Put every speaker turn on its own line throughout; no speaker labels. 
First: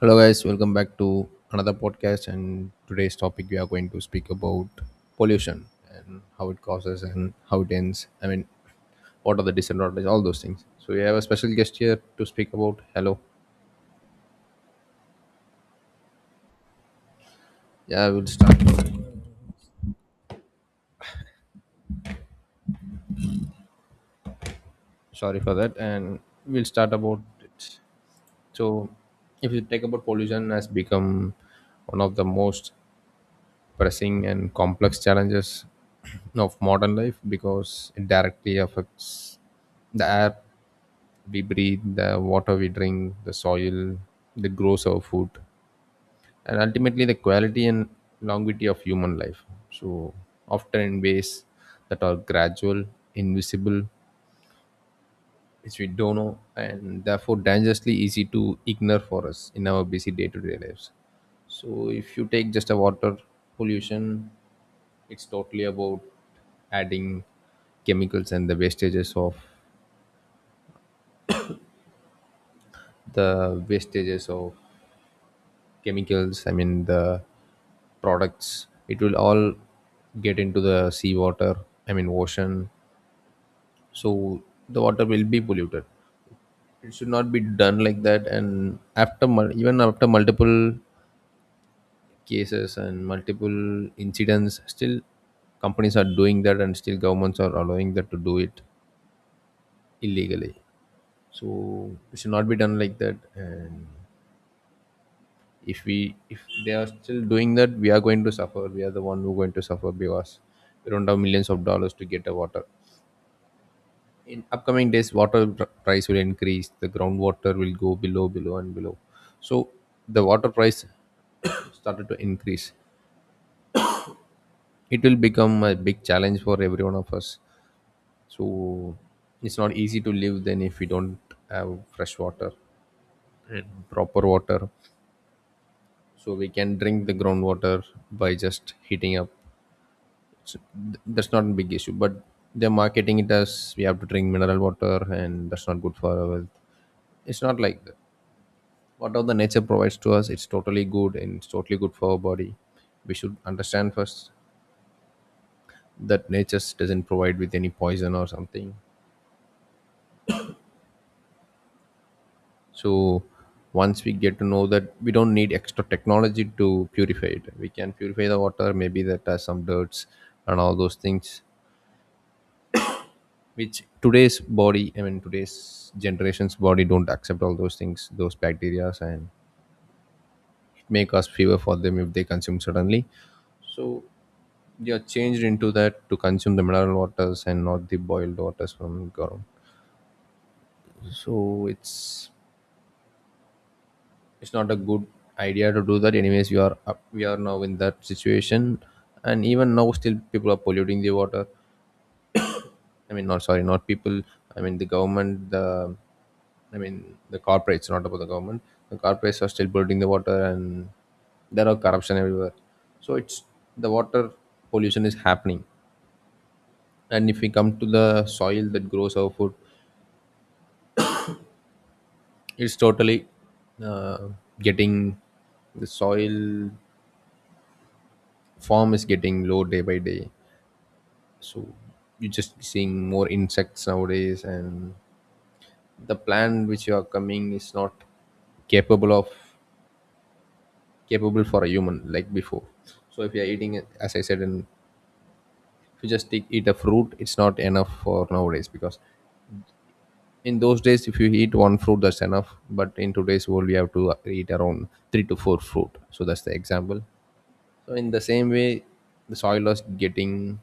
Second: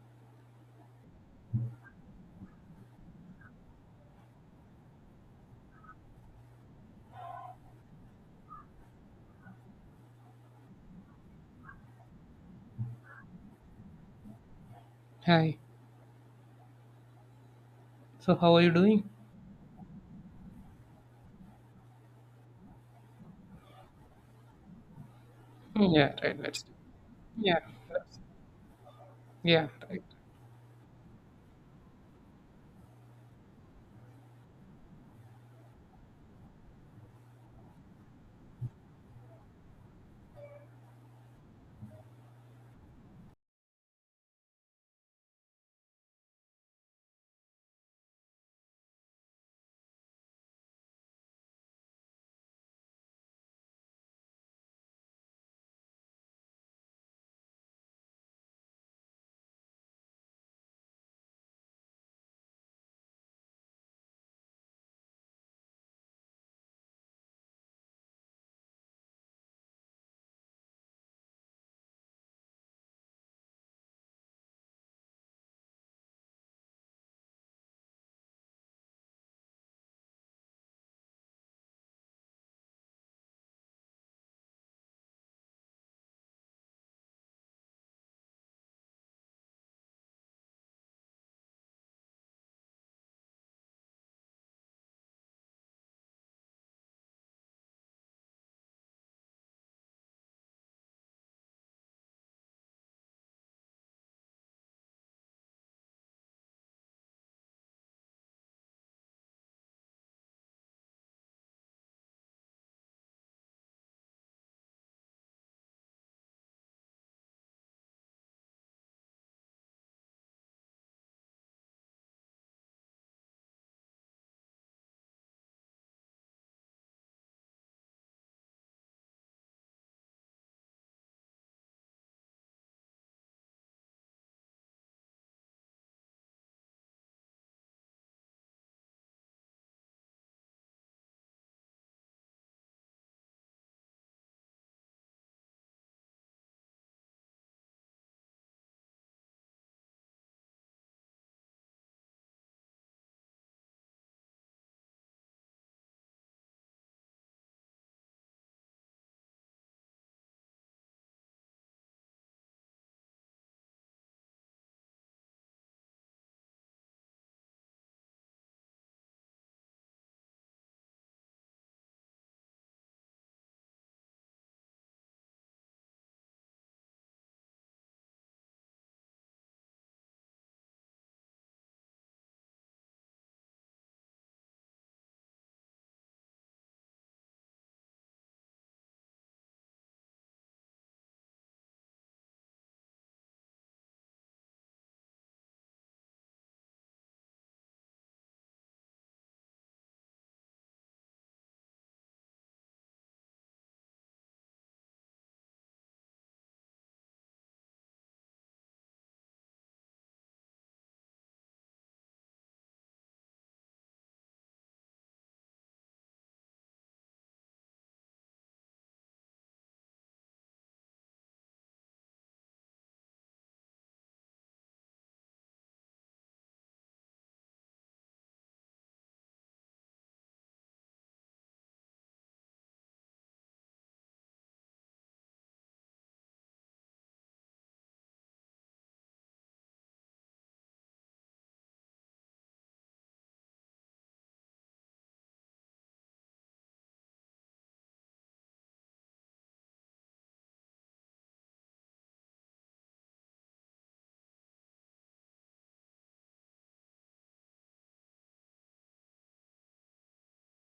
Hello, guys. Welcome back to another podcast. And today's topic, we are going to speak about pollution and how it causes and how it ends. I mean, what are the disadvantages, all those things. So, we have a special guest here to speak about. Hello.
Hi.
Yeah, we'll
So how are
start.
you doing?
Sorry for that.
Yeah,
And
right.
we'll
Let's.
start about
Yeah.
it.
let's-
So, if you
Yeah,
take
right.
about pollution, has become one of the most pressing and complex challenges of modern life because it directly affects the air we breathe, the water we drink, the soil that grows our food, and ultimately the quality and longevity of human life. So, often in ways that are gradual, invisible, which we don't know, and therefore dangerously easy to ignore for us in our busy day to day lives. So, if you take just a water pollution, it's totally about adding chemicals and the wastages of chemicals. I mean, the products, it will all get into the seawater. I mean, ocean. So the water will be polluted. It should not be done like that, and after even after multiple cases and multiple incidents, still companies are doing that, and still governments are allowing that to do it illegally. So it should not be done like that. And if they are still doing that, we are going to suffer. We are the one who are going to suffer because we don't have millions of dollars to get a water. In upcoming days, water price will increase. The groundwater will go below, below, and below. So the water price started to increase. It will become a big challenge for every one of us. So it's not easy to live then if we don't have fresh water and proper water. So we can drink the groundwater by just heating up. That's not a big issue, but they're marketing it as we have to drink mineral water, and that's not good for our health. It's not like that. Whatever the nature provides to us, it's totally good, and it's totally good for our body. We should understand first that nature doesn't provide with any poison or something. So once we get to know that, we don't need extra technology to purify it. We can purify the water maybe that has some dirts and all those things, which today's body, I mean today's generation's body, don't accept all those things, those bacteria, and it may cause fever for them if they consume suddenly. So they are changed into that to consume the mineral waters and not the boiled waters from ground. So it's not a good idea to do that. Anyways, we are now in that situation. And even now, still people are polluting the water. I mean, not sorry, not people. I mean, the government, the I mean, the corporates, not about the government. The corporates are still polluting the water, and there are corruption everywhere. So it's, the water pollution is happening. And if we come to the soil that grows our food, it's totally uh, getting, the soil form is getting low day by day. So you're just seeing more insects nowadays, and the plant which you are coming is not capable of capable for a human like before. So if you're eating it, as I said, and if you just eat a fruit, it's not enough for nowadays because in those days if you eat one fruit that's enough, but in today's world we have to eat around three to four fruit. So that's the example. So in the same way, the soil is getting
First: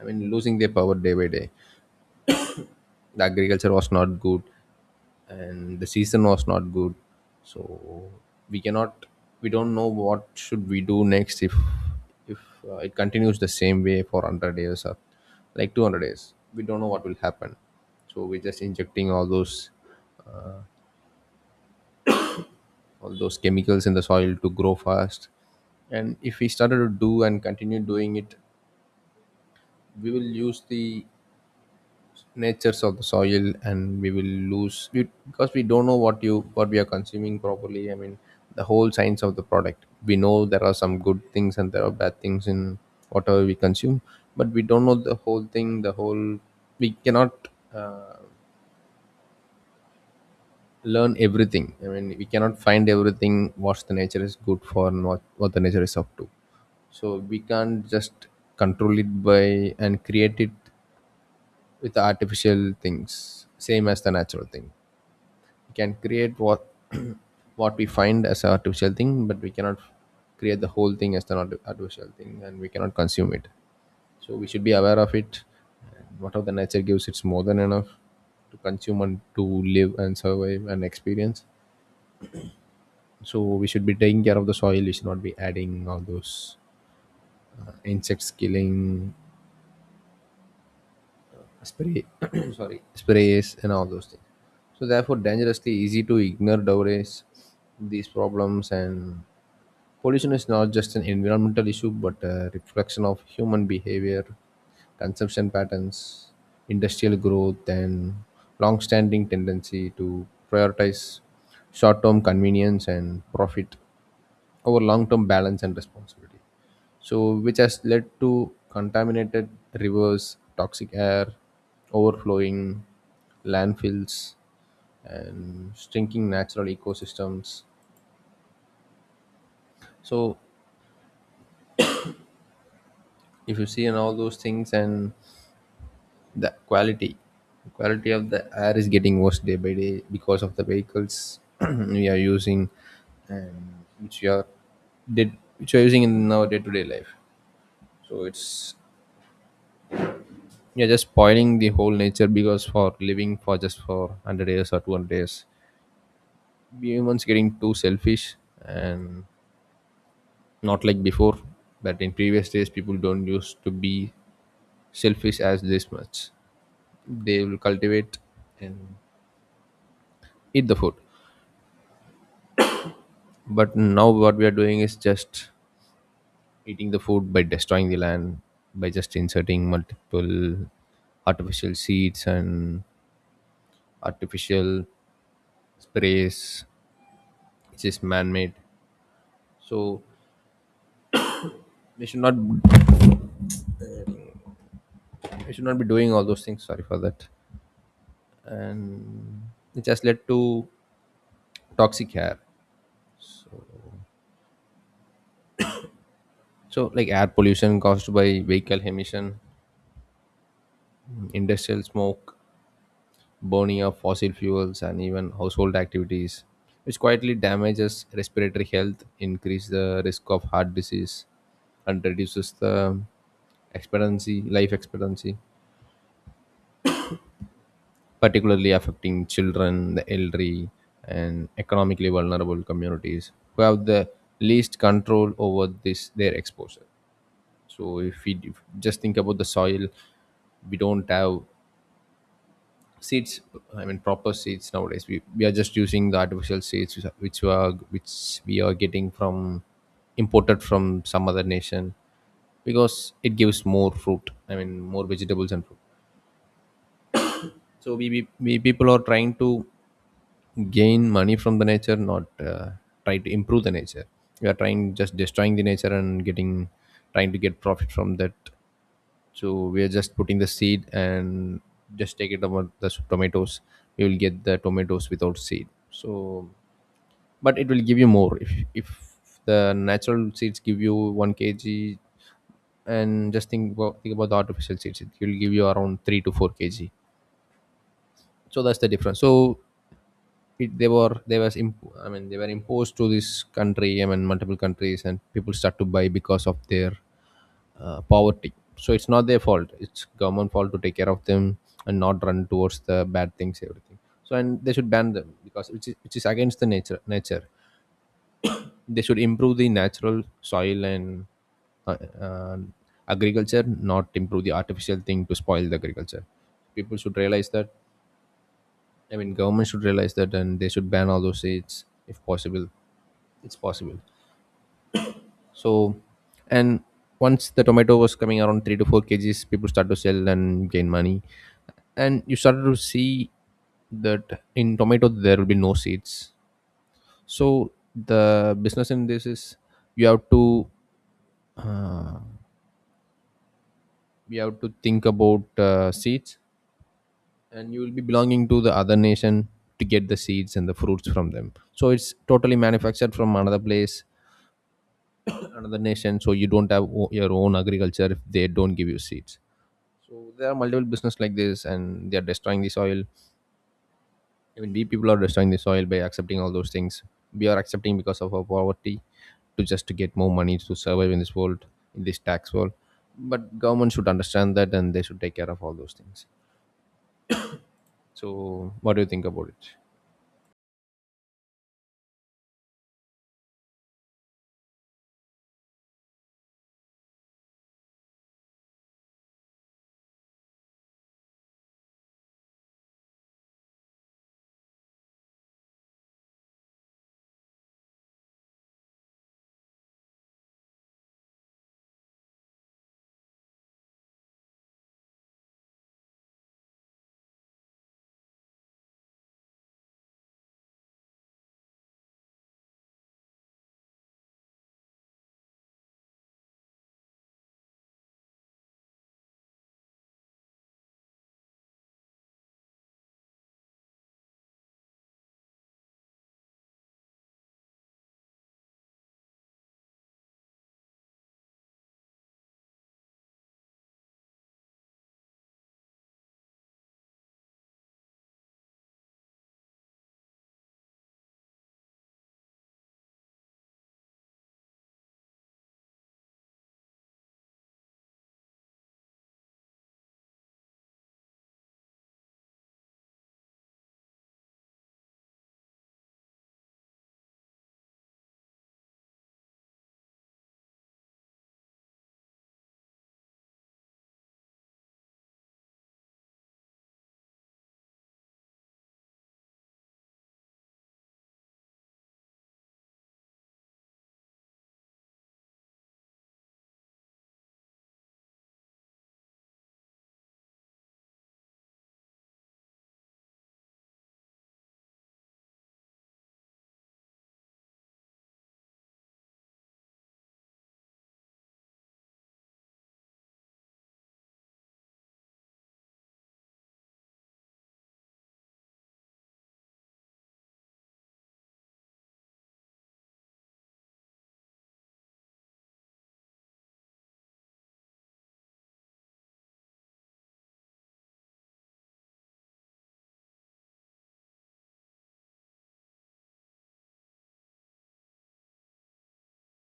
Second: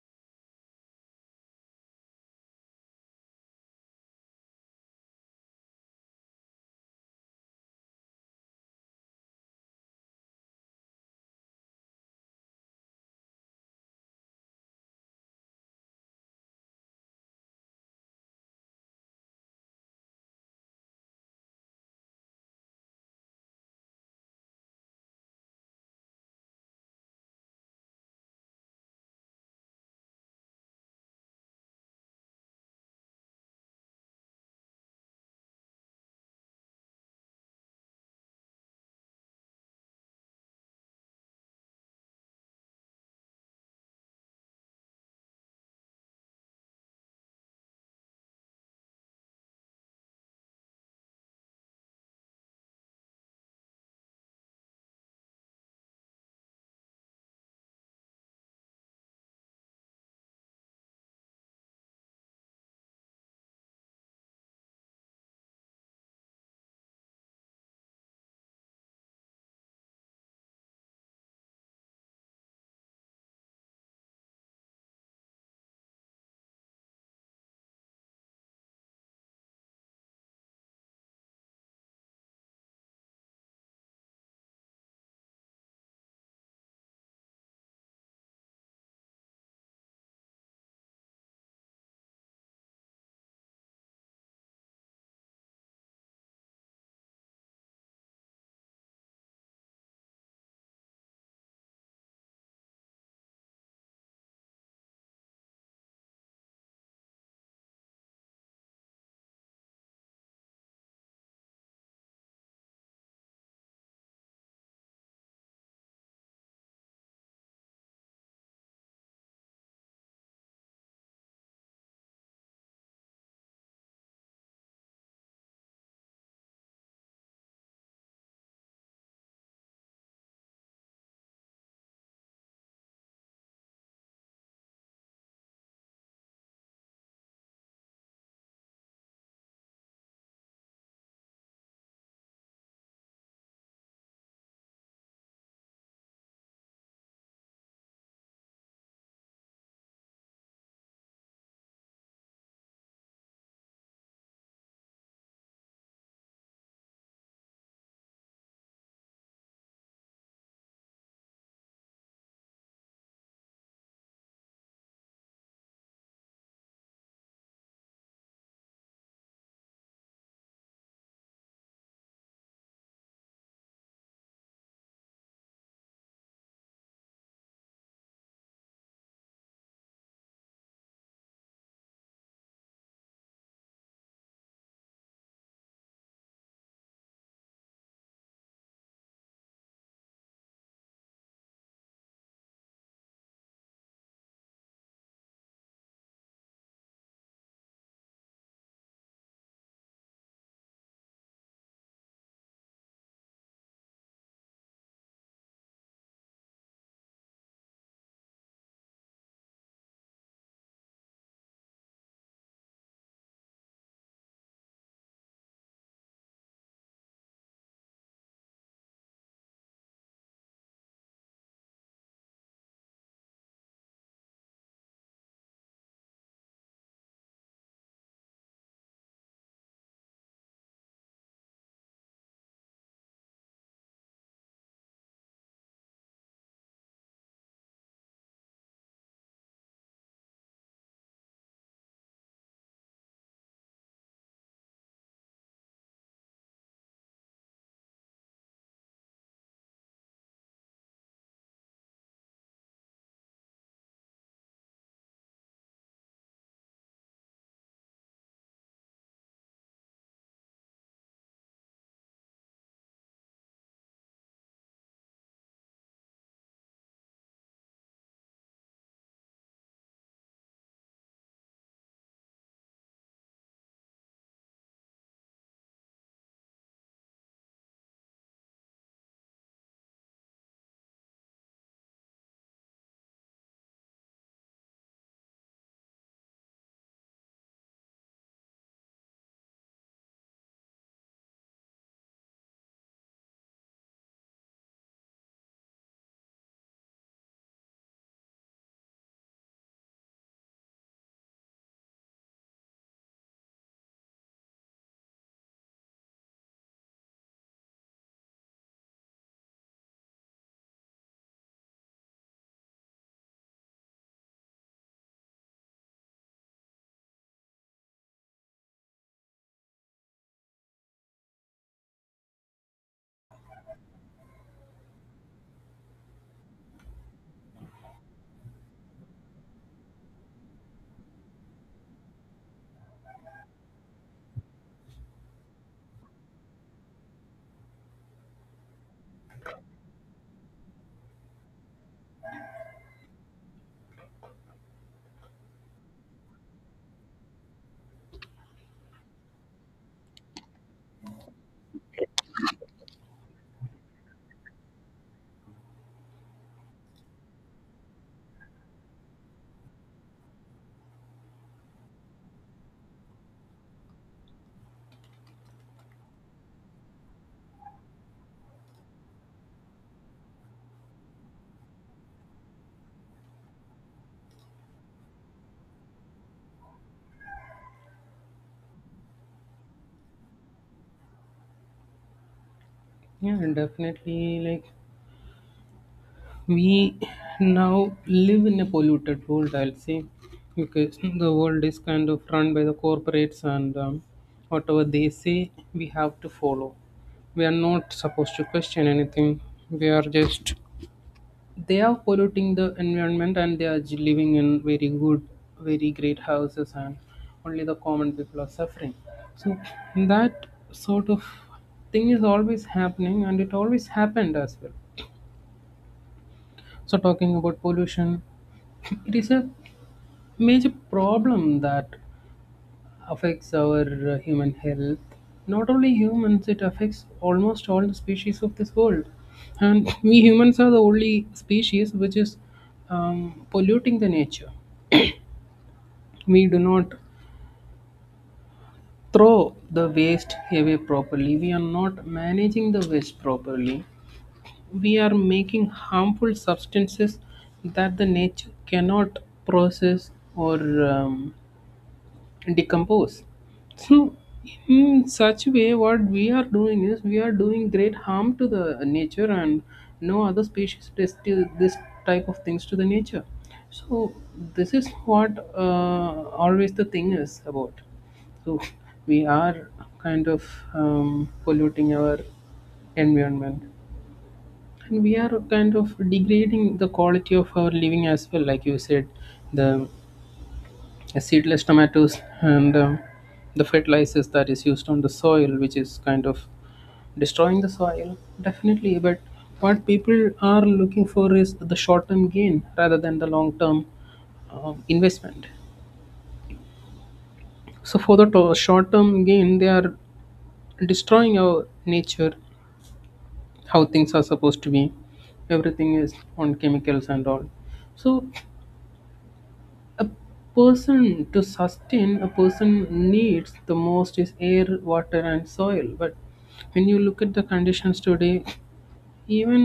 I mean, losing their power day by day. The agriculture was not good, and the season was not good. So we cannot, we don't know what should we do next if if it continues the same way for 100 years or like 200 years. We don't know what will happen. So we're just injecting all those chemicals in the soil to grow fast. And if we started to do and continue doing it, we will use the natures of the soil, and we will lose, because we don't know what we are consuming properly. I mean, the whole science of the product, we know there are some good things and there are bad things in whatever we consume, but we don't know the whole thing, the whole we cannot uh, learn everything. I mean, we cannot find everything what the nature is good for and what the nature is up to. So we can't just control it by and create it with artificial things same as the natural thing. We can create what what we find as an artificial thing, but we cannot create the whole thing as an artificial thing, and we cannot consume it. So we should be aware of it. And whatever the nature gives, it's more than enough to consume and to live and survive and experience. So we should be taking care of the soil. We should not be adding all those insects killing spray sorry sprays and all those things, so therefore dangerously easy to ignore nowadays these problems. And pollution is not just an environmental issue but a reflection of human behavior, consumption patterns, industrial growth, and long standing tendency to prioritize short term convenience and profit over long term balance and responsibility. So, which has led to contaminated rivers, toxic air, overflowing landfills, and shrinking natural ecosystems. So, if you see and all those things, and the quality of the air is getting worse day by day because of the vehicles we are using, and which we are did which we are using in our day-to-day life. So it's, yeah, just spoiling the whole nature, because for living, for just for 100 years or 200 years, we humans getting too selfish, and not like before. But in previous days, people don't used to be selfish as this much. They will cultivate and eat the food, but now what we are doing is just eating the food by destroying the land, by just inserting multiple artificial seeds and artificial sprays, which is man-made. So we should not we should not be doing all those things. Sorry for that. And it just led to toxic air. So like air pollution caused by vehicle emission, industrial smoke, burning of fossil fuels, and even household activities, which quietly damages respiratory health, increase the risk of heart disease, and reduces the life expectancy, particularly affecting children, the elderly, and economically vulnerable communities who have the least control over this their exposure. So if we if, just think about the soil, we don't have seeds, I mean proper seeds nowadays. We we are just using the artificial seeds which are which we are which we are getting from, imported from some other nation, because it gives more fruit, I mean more vegetables and fruit. So we people are trying to gain money from the nature, not try to improve the nature. We are trying just destroying the nature and getting trying to get profit from that. So we are just putting the seed, and just take it about the tomatoes. We will get the tomatoes without seed, so but it will give you more. If the natural seeds give you 1 kg, and just think about the artificial seeds, it will give you around 3 to 4 kg. So that's the difference. So it, they were they was imp- I mean, they were imposed to this country, I mean multiple countries, and people start to buy because of their poverty. So it's not their fault. It's government fault to take care of them and not run towards the bad things everything. So and they should ban them because which is against the nature. They should improve the natural soil and uh, uh, agriculture, not improve the artificial thing to spoil the agriculture. People should realize that. I mean, government should realize that, and they should ban all those seeds if possible. It's possible. So, and once the tomato was coming around 3 to 4 kgs, people start to sell and gain money, and you started to see that in tomato there will be no seeds. So the business in this is, you have to uh, you have to think about seeds, and you will be belonging to the other nation to get the seeds and the fruits from them. So it's totally manufactured from another place, another nation. So you don't have your own agriculture if they don't give you seeds. So there are multiple business like this, and they are destroying the soil. Even we people are destroying the soil by accepting all those things. We are accepting because of our poverty to just to get more money to survive in this world, in this tax world. But government should understand that, and they should take care of all those things. So what do you think about it?
Yeah, definitely. Like we now live in a polluted world, I'll say, because the world is kind of run by the corporates, and whatever they say, we have to follow. We are not supposed to question anything. We are just they are polluting the environment and they are living in very good very great houses, and only the common people are suffering. So that sort of thing is always happening, and it always happened as well. So talking about pollution, it is a major problem that affects our human health. Not only humans, it affects almost all the species of this world, and we humans are the only species which is polluting the nature. We do not throw the waste away properly, we are not managing the waste properly, we are making harmful substances that the nature cannot process or um, decompose. So, in such way, what we are doing is we are doing great harm to the nature, and no other species does do this type of things to the nature. So, this is what always the thing is about. So, we are kind of polluting our environment, and we are kind of degrading the quality of our living as well. Like you said, the seedless tomatoes and the fertilizers that is used on the soil, which is kind of destroying the soil definitely. But what people are looking for is the short term gain rather than the long term investment. So for the short term gain they are destroying our nature. How things are supposed to be, everything is on chemicals and all. So a person, to sustain a person needs the most is air, water and soil. But when you look at the conditions today, even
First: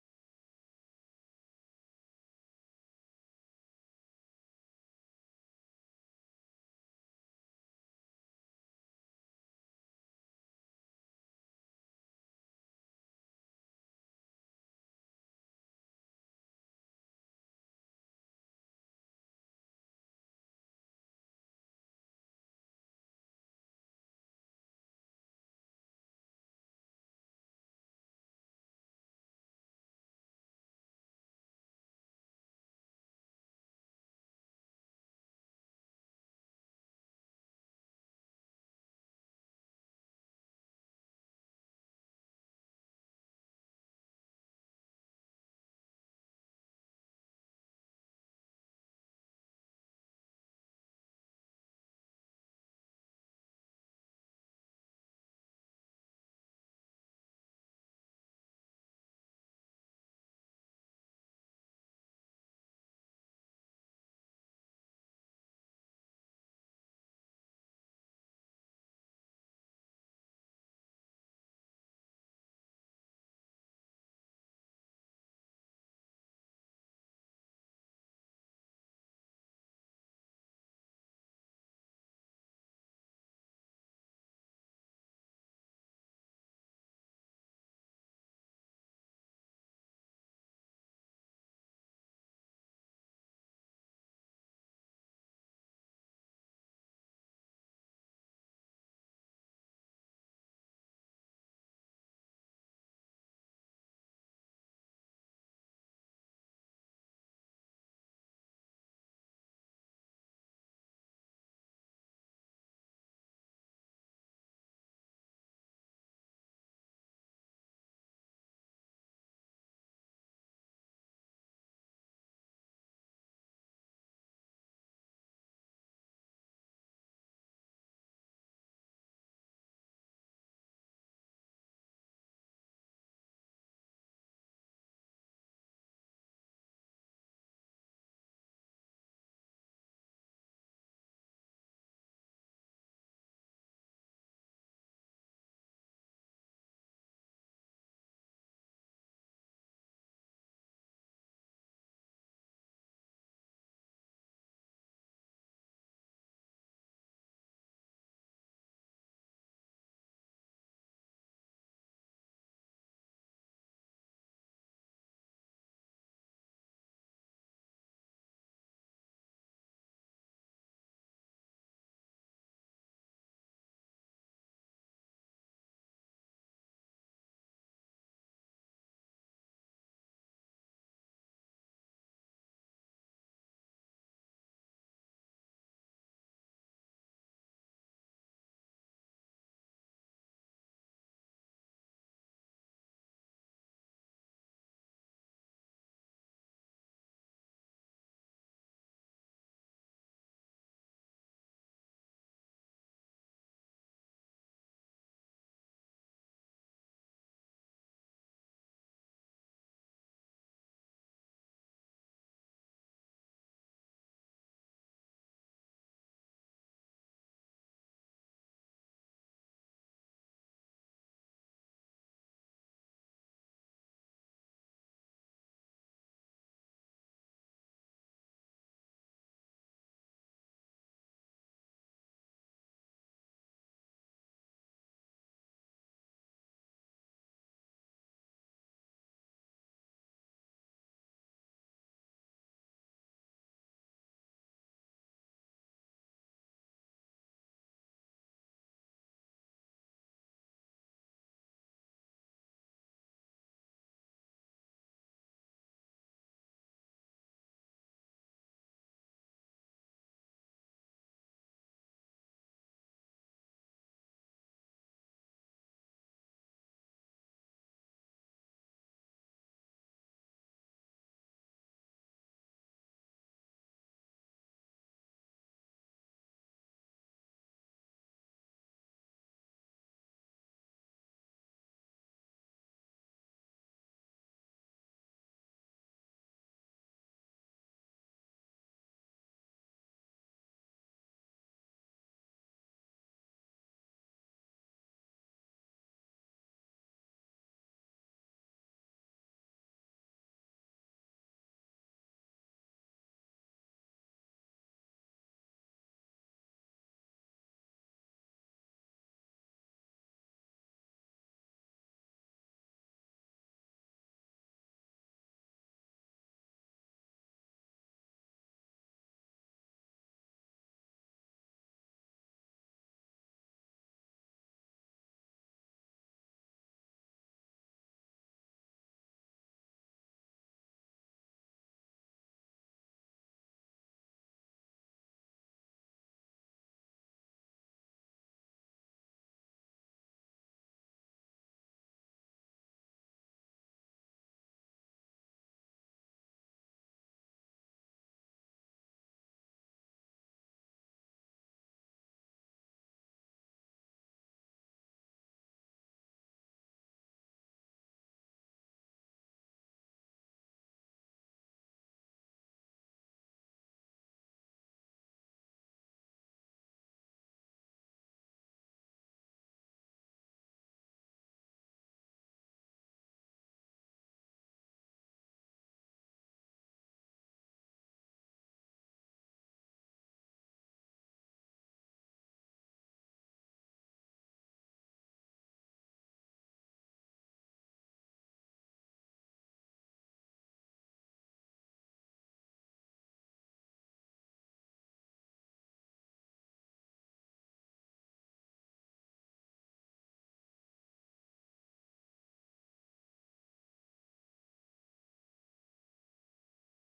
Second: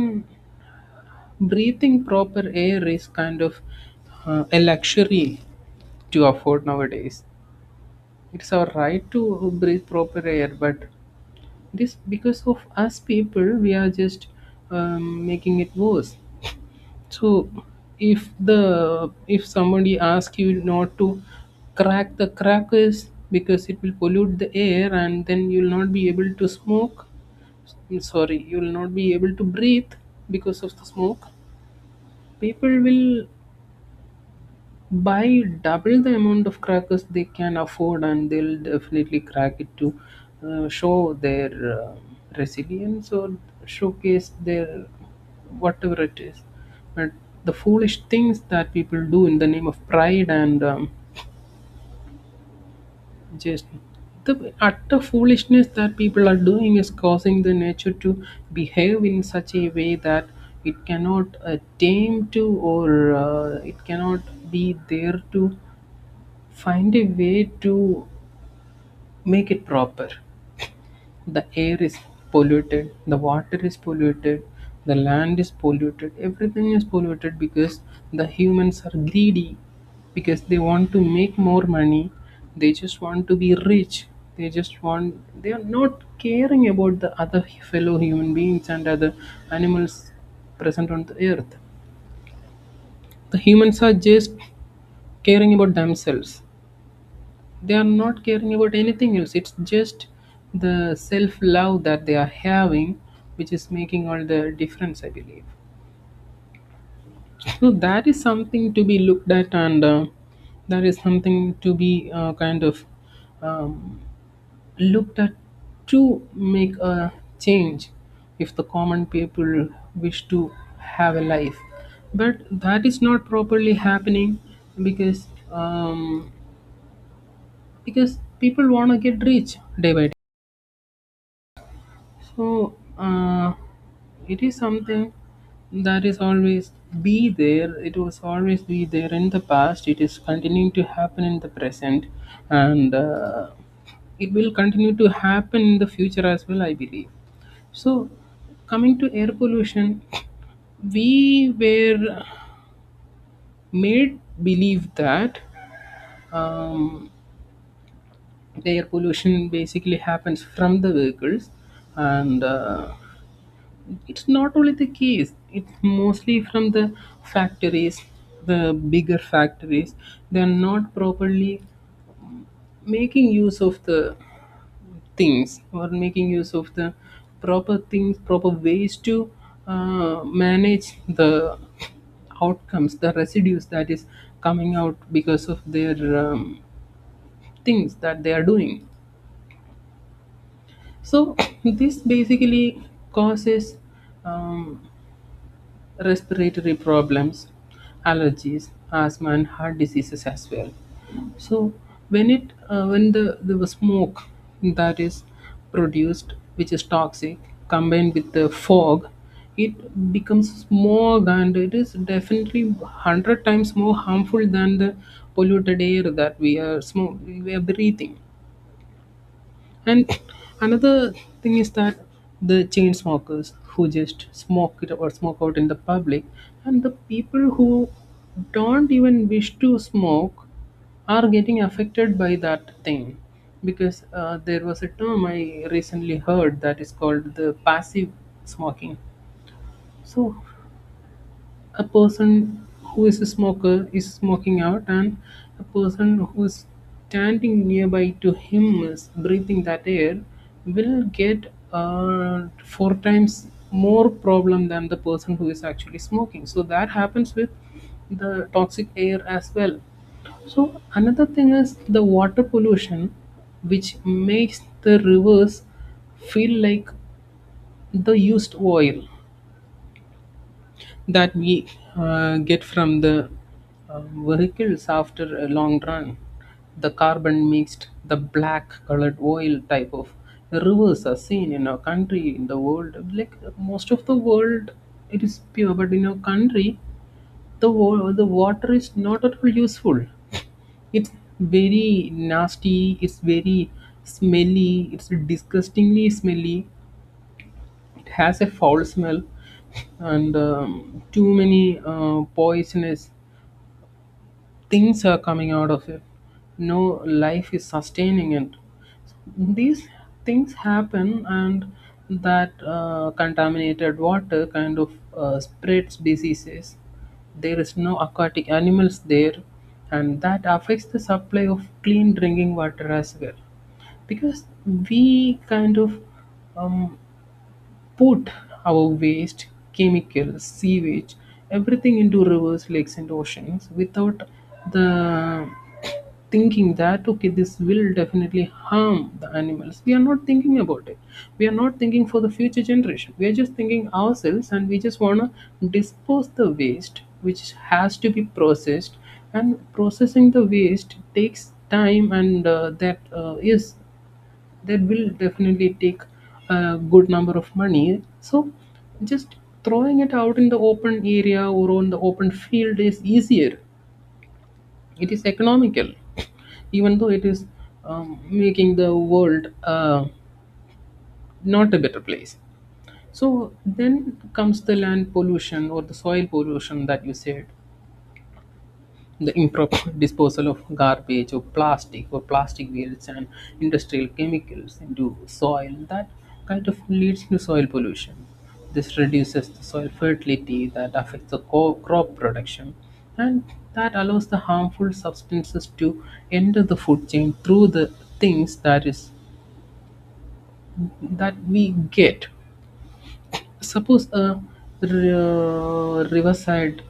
breathing proper air is kind of a luxury to afford nowadays. It's our right to breathe proper air, but this, because of us people, we are just making it worse. So if the if somebody asks you not to crack the crackers because it will pollute the air, and then you'll not be able to smoke, I'm sorry, you'll not be able to breathe because of the smoke, people will buy double the amount of crackers they can afford, and they'll definitely crack it to show their resilience or showcase their whatever it is. But the foolish things that people do in the name of pride and just the utter foolishness that people are doing is causing the nature to behave in such a way that it cannot tame to, or it cannot be there to find a way to make it proper. The air is polluted, the water is polluted, the land is polluted, everything is polluted, because the humans are greedy, because they want to make more money, they just want to be rich, they just want, they are not caring about the other fellow human beings and other animals present on the earth. The humans are just caring about themselves, they are not caring about anything else. It's just the self love that they are having which is making all the difference, I believe. So that is something to be looked at, and that is something to be kind of um, looked at, to make a change, if the common people wish to have a life. But that is not properly happening because people want to get rich day by So it is something that is always be there. It was always be there in the past. It is continuing to happen in the present, and it will continue to happen in the future as well. I believe. So coming to air pollution, we were made believe that um, the air pollution basically happens from the vehicles, and it's not only the case, it's mostly from the factories, the bigger factories. They're not properly making use of the things, or making use of the proper things, proper ways to manage the outcomes, the residues that is coming out because of their um, things that they are doing. So this basically causes um, respiratory problems, allergies, asthma, and heart diseases as well. So when it when the smoke that is produced, which is toxic, combined with the fog, it becomes smog, and it is definitely 100 times more harmful than the polluted air that we are breathing. And another thing is that the chain smokers, who just smoke it or smoke out in the public, and the people who don't even wish to smoke, are getting affected by that thing. Because there was a term I recently heard that is called the passive smoking. So a person who is a smoker is smoking out, and a person who is standing nearby to him is breathing that air, will get four times more problem than the person who is actually smoking. So that happens with the toxic air as well. So another thing is the water pollution, which makes the rivers feel like the used oil that we get from the vehicles after a long run. The carbon mixed, the black colored oil type of rivers are seen in our country, in the world. Like most of the world, it is pure, but in our country, the water is not at all useful. It's very nasty, it's very smelly, it's disgustingly smelly, it has a foul smell, and too many poisonous things are coming out of it. No life is sustaining it. These things happen, and that contaminated water kind of spreads diseases. There is no aquatic animals there, and that affects the supply of clean drinking water as well, because we kind of um, put our waste, chemicals, sewage, everything into rivers, lakes, and oceans, without the thinking that okay, this will definitely harm the animals. We are not thinking about it, we are not thinking for the future generation, we are just thinking ourselves, and we just want to dispose the waste which has to be processed. And processing the waste takes time, and that is, that will definitely take a good number of money. So just throwing it out in the open area or on the open field is easier, it is economical, even though it is making the world not a better place. So then comes the land pollution or the soil pollution that you said. The improper disposal of garbage or plastic, or plastic waste and industrial chemicals into soil, that kind of leads to soil pollution. This reduces the soil fertility, that affects the crop production, and that allows the harmful substances to enter the food chain through the things that is that we get. Suppose a riverside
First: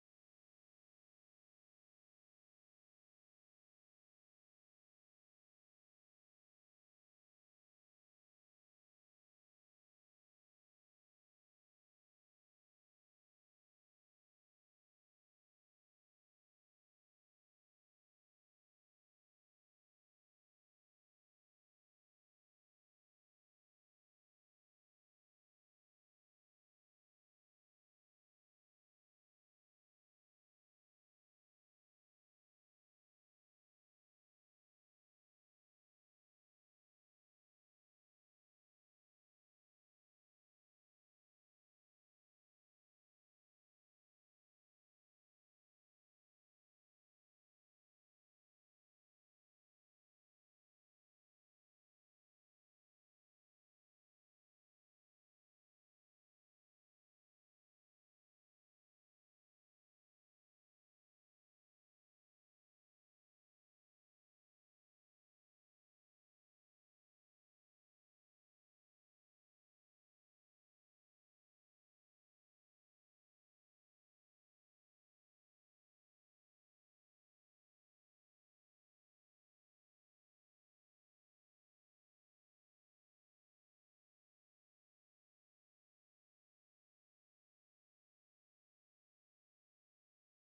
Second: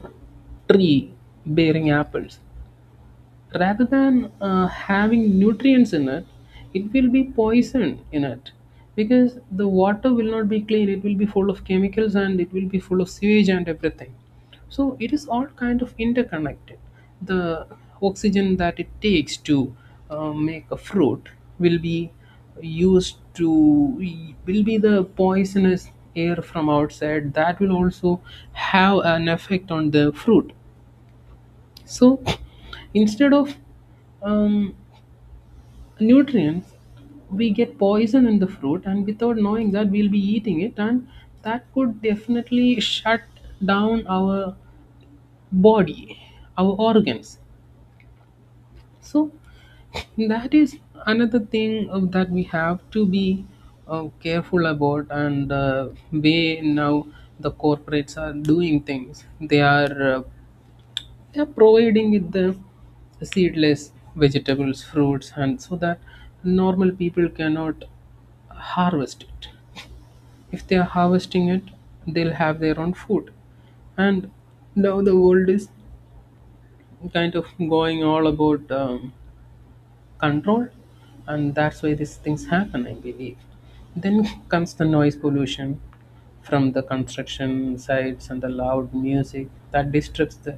tree bearing apples, rather than having nutrients in it, it will be poisoned in it, because the water will not be clean, it will be full of chemicals, and it will be full of sewage and everything. So it is all kind of interconnected. The oxygen that it takes to make a fruit will be used to, will be the poisonous air from outside that will also have an effect on the fruit. So instead of um, nutrients, we get poison in the fruit, and without knowing that we'll be eating it, and that could definitely shut down our body, our organs. So that is another thing that we have to be careful about. And way now the corporates are doing things, they are providing with the seedless vegetables, fruits, and so that normal people cannot harvest it. If they are harvesting it, they'll have their own food. And now the world is kind of going all about controlled, and that's why these things happen, I believe. Then comes the noise pollution from the construction sites and the loud music that disturbs the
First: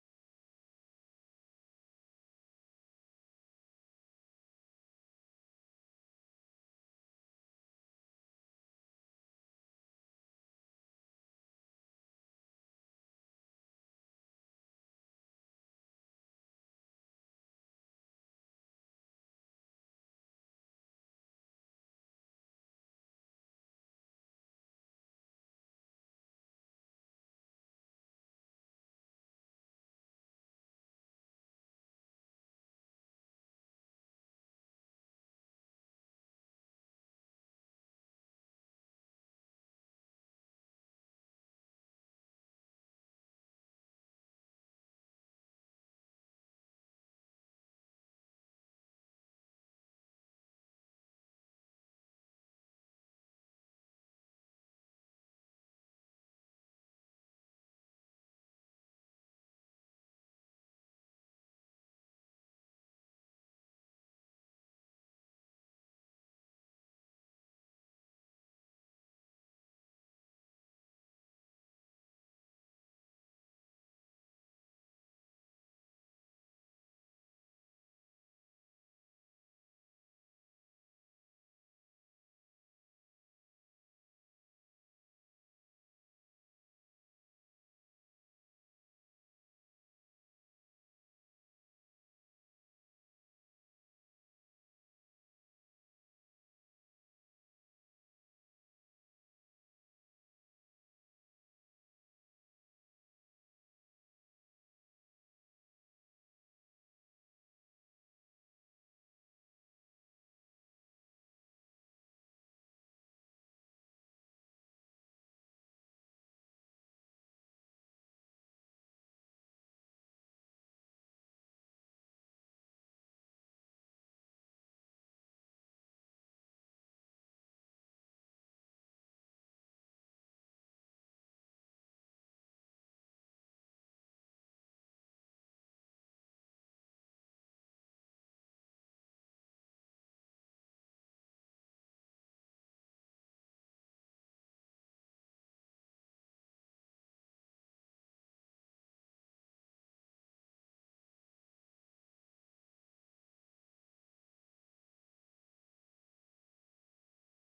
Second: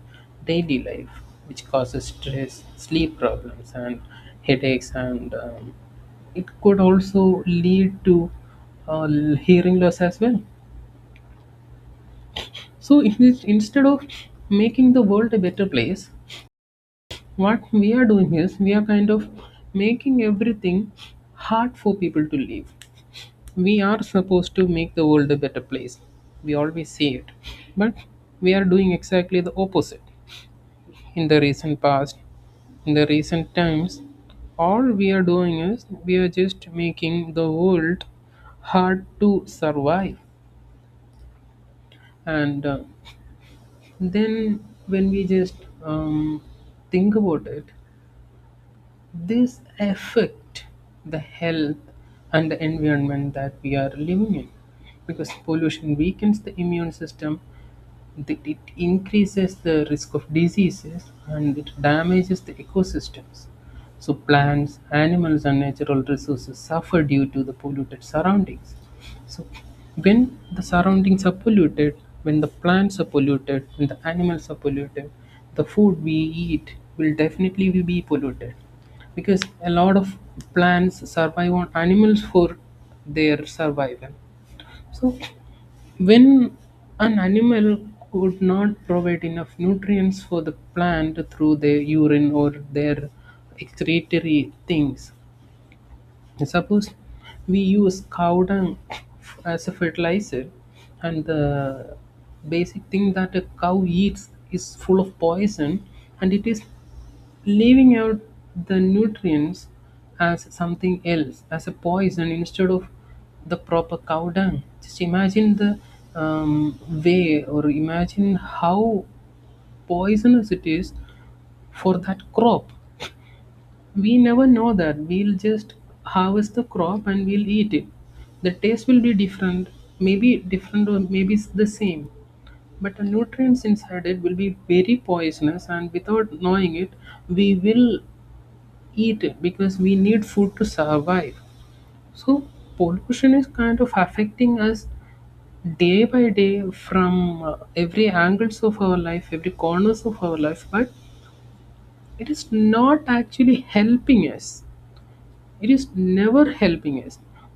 daily life, which causes stress, sleep problems and headaches, and it could also lead to uh, hearing loss as well. So instead of making the world a better place, what we are doing is we are kind of making everything hard for people to live. We are supposed to make the world a better place, we always say it. But we are doing exactly the opposite. In the recent past, in the recent times, all we are doing is we are just making the world hard to survive. And then when we just um, think about it, this affect the health and the environment that we are living in, because pollution weakens the immune system, it increases the risk of diseases, and it damages the ecosystems. So, plants, animals, and natural resources suffer due to the polluted surroundings. So, when the surroundings are polluted, when the plants are polluted, when the animals are polluted, the food we eat will definitely be polluted, because a lot of plants survive on animals for their survival. So when an animal could not provide enough nutrients for the plant through their urine or their excretory things. Suppose we use cow dung as a fertilizer, and the basic thing that a cow eats is full of poison, and it is leaving out the nutrients as something else, as a poison instead of the proper cow dung. Just imagine the um, way, or imagine how poisonous it is for that crop. We never know that, we'll just harvest the crop and we'll eat it. The taste will be different, maybe different or maybe it's the same, but the nutrients inside it will be very poisonous, and without knowing it we will eat it because we need food to survive. So pollution is kind of affecting us day by day from every angles of our life, every corners of our life, but it is not actually helping us. It is never helping us.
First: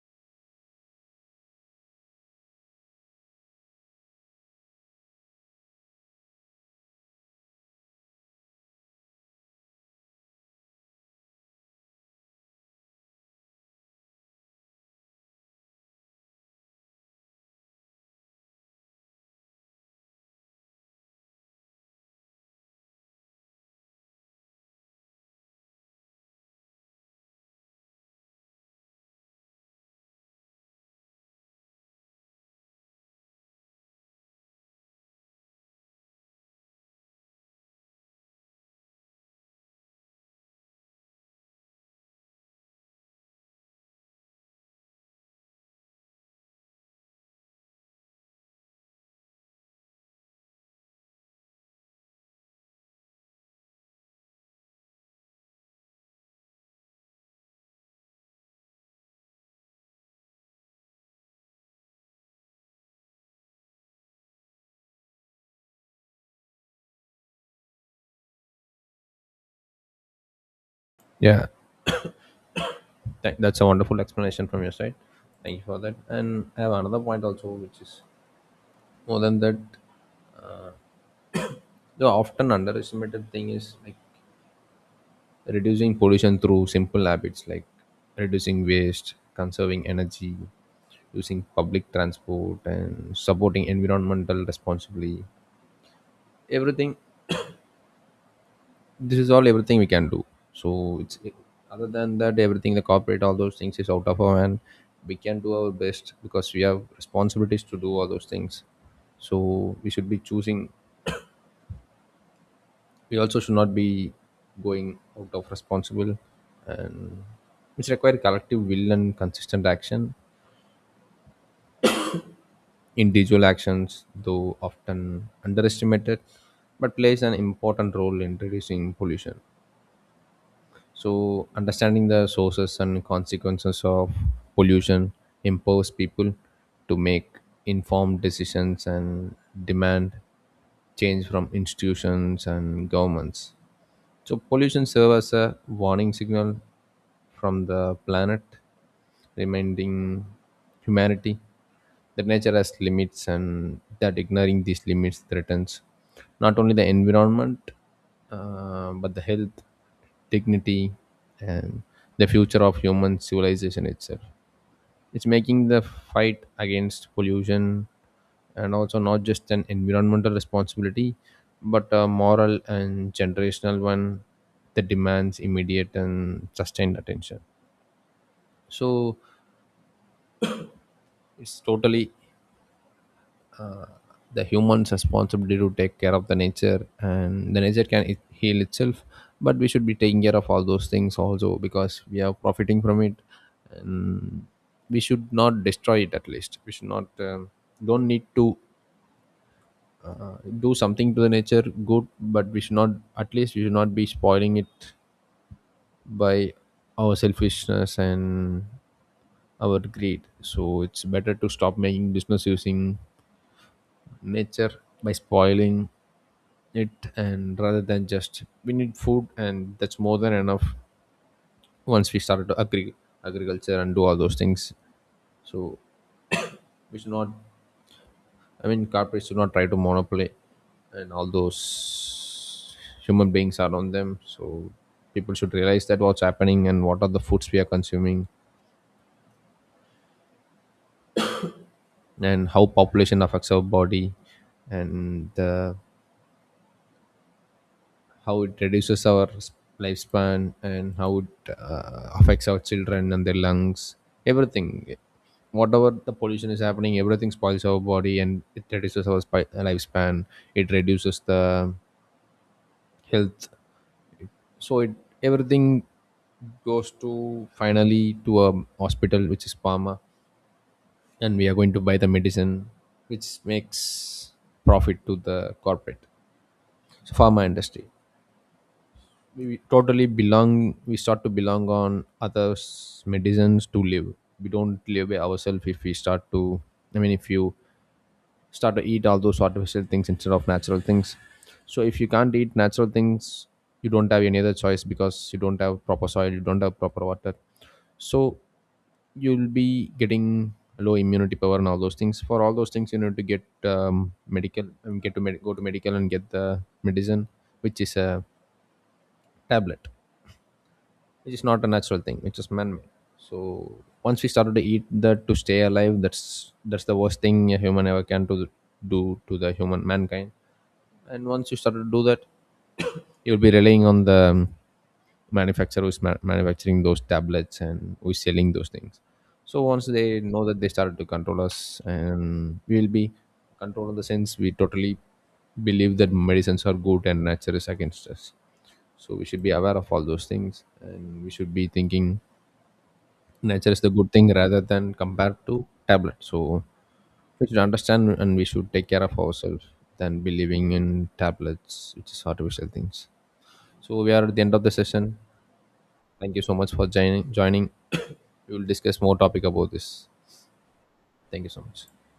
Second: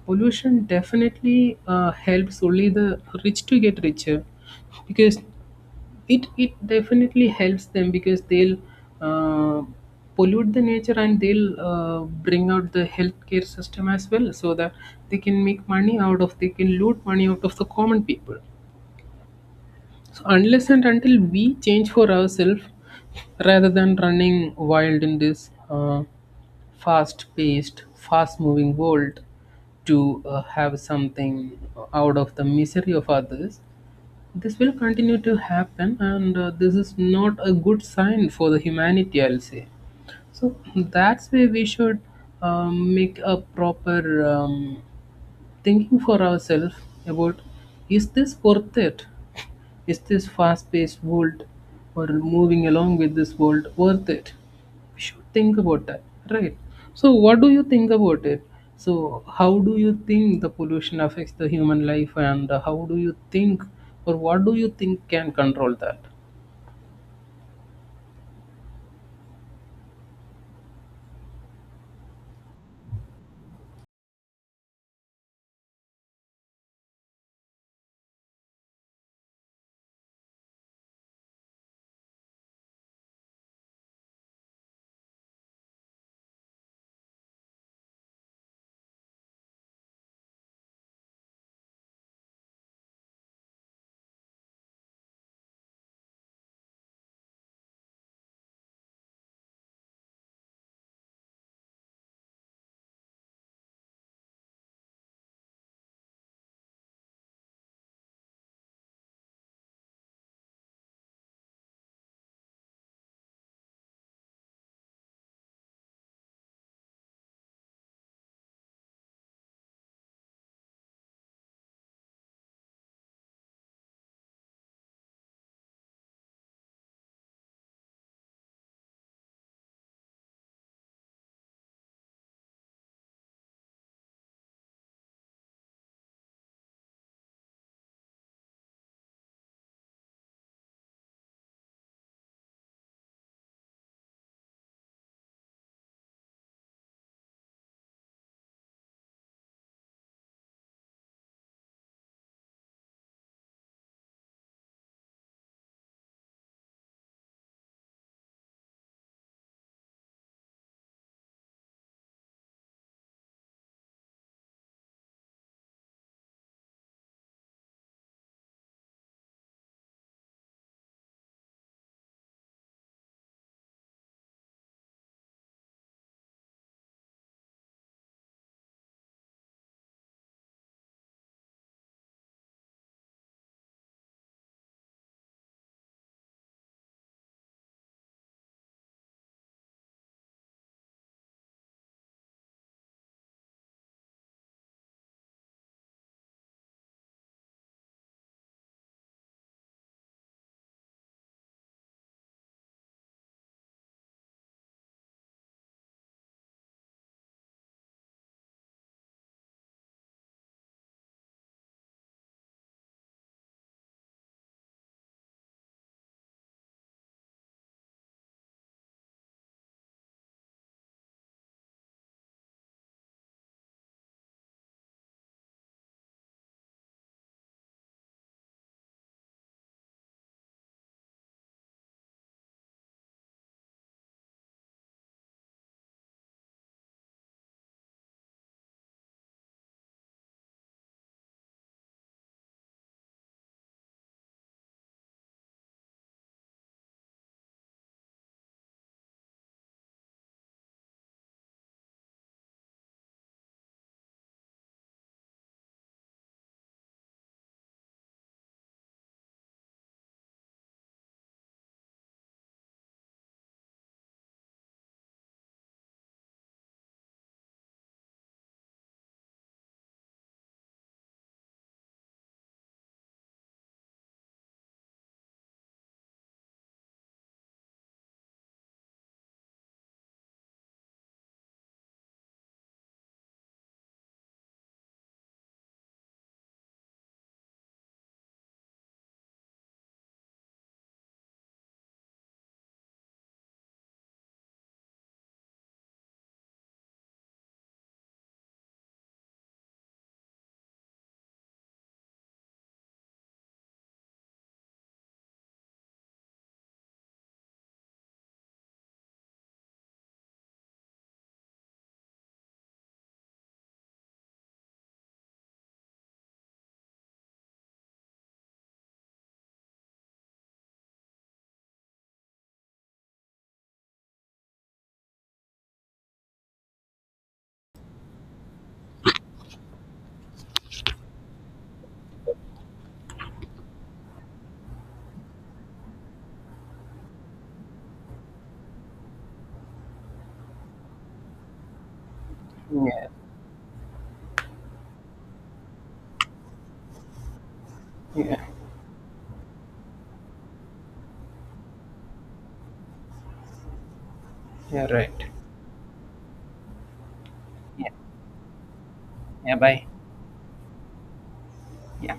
Pollution definitely helps only the rich to get richer, because it definitely helps them, because they'll uh, pollute the nature, and they'll bring out the healthcare system as well, so that they can make money out of, they can loot money out of the common people. So unless and until we change for ourselves, rather than running wild in this fast-paced, fast-moving world to have something out of the misery of others, this will continue to happen, and this is not a good sign for the humanity, I'll say. So that's where we should make a proper thinking for ourselves about, is this worth it? Is this fast paced world or moving along with this world worth it? We should think about that, right? So, what do you think about it? So, how do you think the pollution affects the human life, and how do you think, or what do you think can control that?
Yeah, that's a wonderful explanation from your side. Thank you for that. And I have another point also, which is more than that. The often underestimated thing is like reducing pollution through simple habits like reducing waste, conserving energy, using public transport, and supporting environmental responsibly. Everything, this is all everything we can do. So it's other than that, everything the corporate, all those things is out of our hand. We can do our best because we have responsibilities to do all those things. So we should be choosing, we also should not be going out of responsible, and which require collective will and consistent action. Individual actions, though often underestimated, but plays an important role in reducing pollution. So understanding the sources and consequences of pollution empowers people to make informed decisions and demand change from institutions and governments. So pollution serves as a warning signal from the planet, reminding humanity that nature has limits and that ignoring these limits threatens not only the environment, but the health, dignity, and the future of human civilization itself. It's making the fight against pollution and also not just an environmental responsibility, but a moral and generational one that demands immediate and sustained attention. So it's totally the human's responsibility to take care of the nature, and the nature can it heal itself. But we should be taking care of all those things also because we are profiting from it. We should not destroy it. At least we should not, don't need to do something to the nature good, but we should not, at least we should not be spoiling it by our selfishness and our greed. So it's better to stop making business using nature by spoiling it, and rather than just we need food and that's more than enough. Once we started to agriculture and do all those things. So we should not, I mean, corporates do not try to monopoly, and all those human beings around them. So people should realize that what's happening and what are the foods we are consuming, and how population affects our body, and how it reduces our lifespan, and how it affects our children and their lungs. Everything, whatever the pollution is happening, everything spoils our body and it reduces our lifespan. It reduces the health. So it everything goes to finally to a hospital which is Parma, and we are going to buy the medicine which makes profit to the corporate, so pharma industry. We totally belong. We start to belong on others' medicines to live. We don't live by ourselves if we start to. I mean, if you start to eat all those artificial things instead of natural things, so if you can't eat natural things, you don't have any other choice because you don't have proper soil, you don't have proper water. So you'll be getting low immunity power and all those things. For all those things you need to get medical, get to go to medical and get the medicine, which is a tablet, which is not a natural thing, which is man-made. So once we started to eat that to stay alive, that's the worst thing a human ever can to do to the human mankind. And once you start to do that, you'll be relying on the manufacturer who's manufacturing those tablets and who's selling those things. So once they know that, they started to control us and we'll be controlled. In the sense we totally believe that medicines are good and nature is against us. So we should be aware of all those things and we should be thinking
Yeah,
nature is the good thing rather than compared to tablet. So we should understand and we
yeah,
should take care of ourselves than believing in tablets which is artificial things. So we are at the end of the
yeah, right.
session. Thank you so much for joining. We will discuss more topic about
Bye.
this. Thank you so much.
Yeah.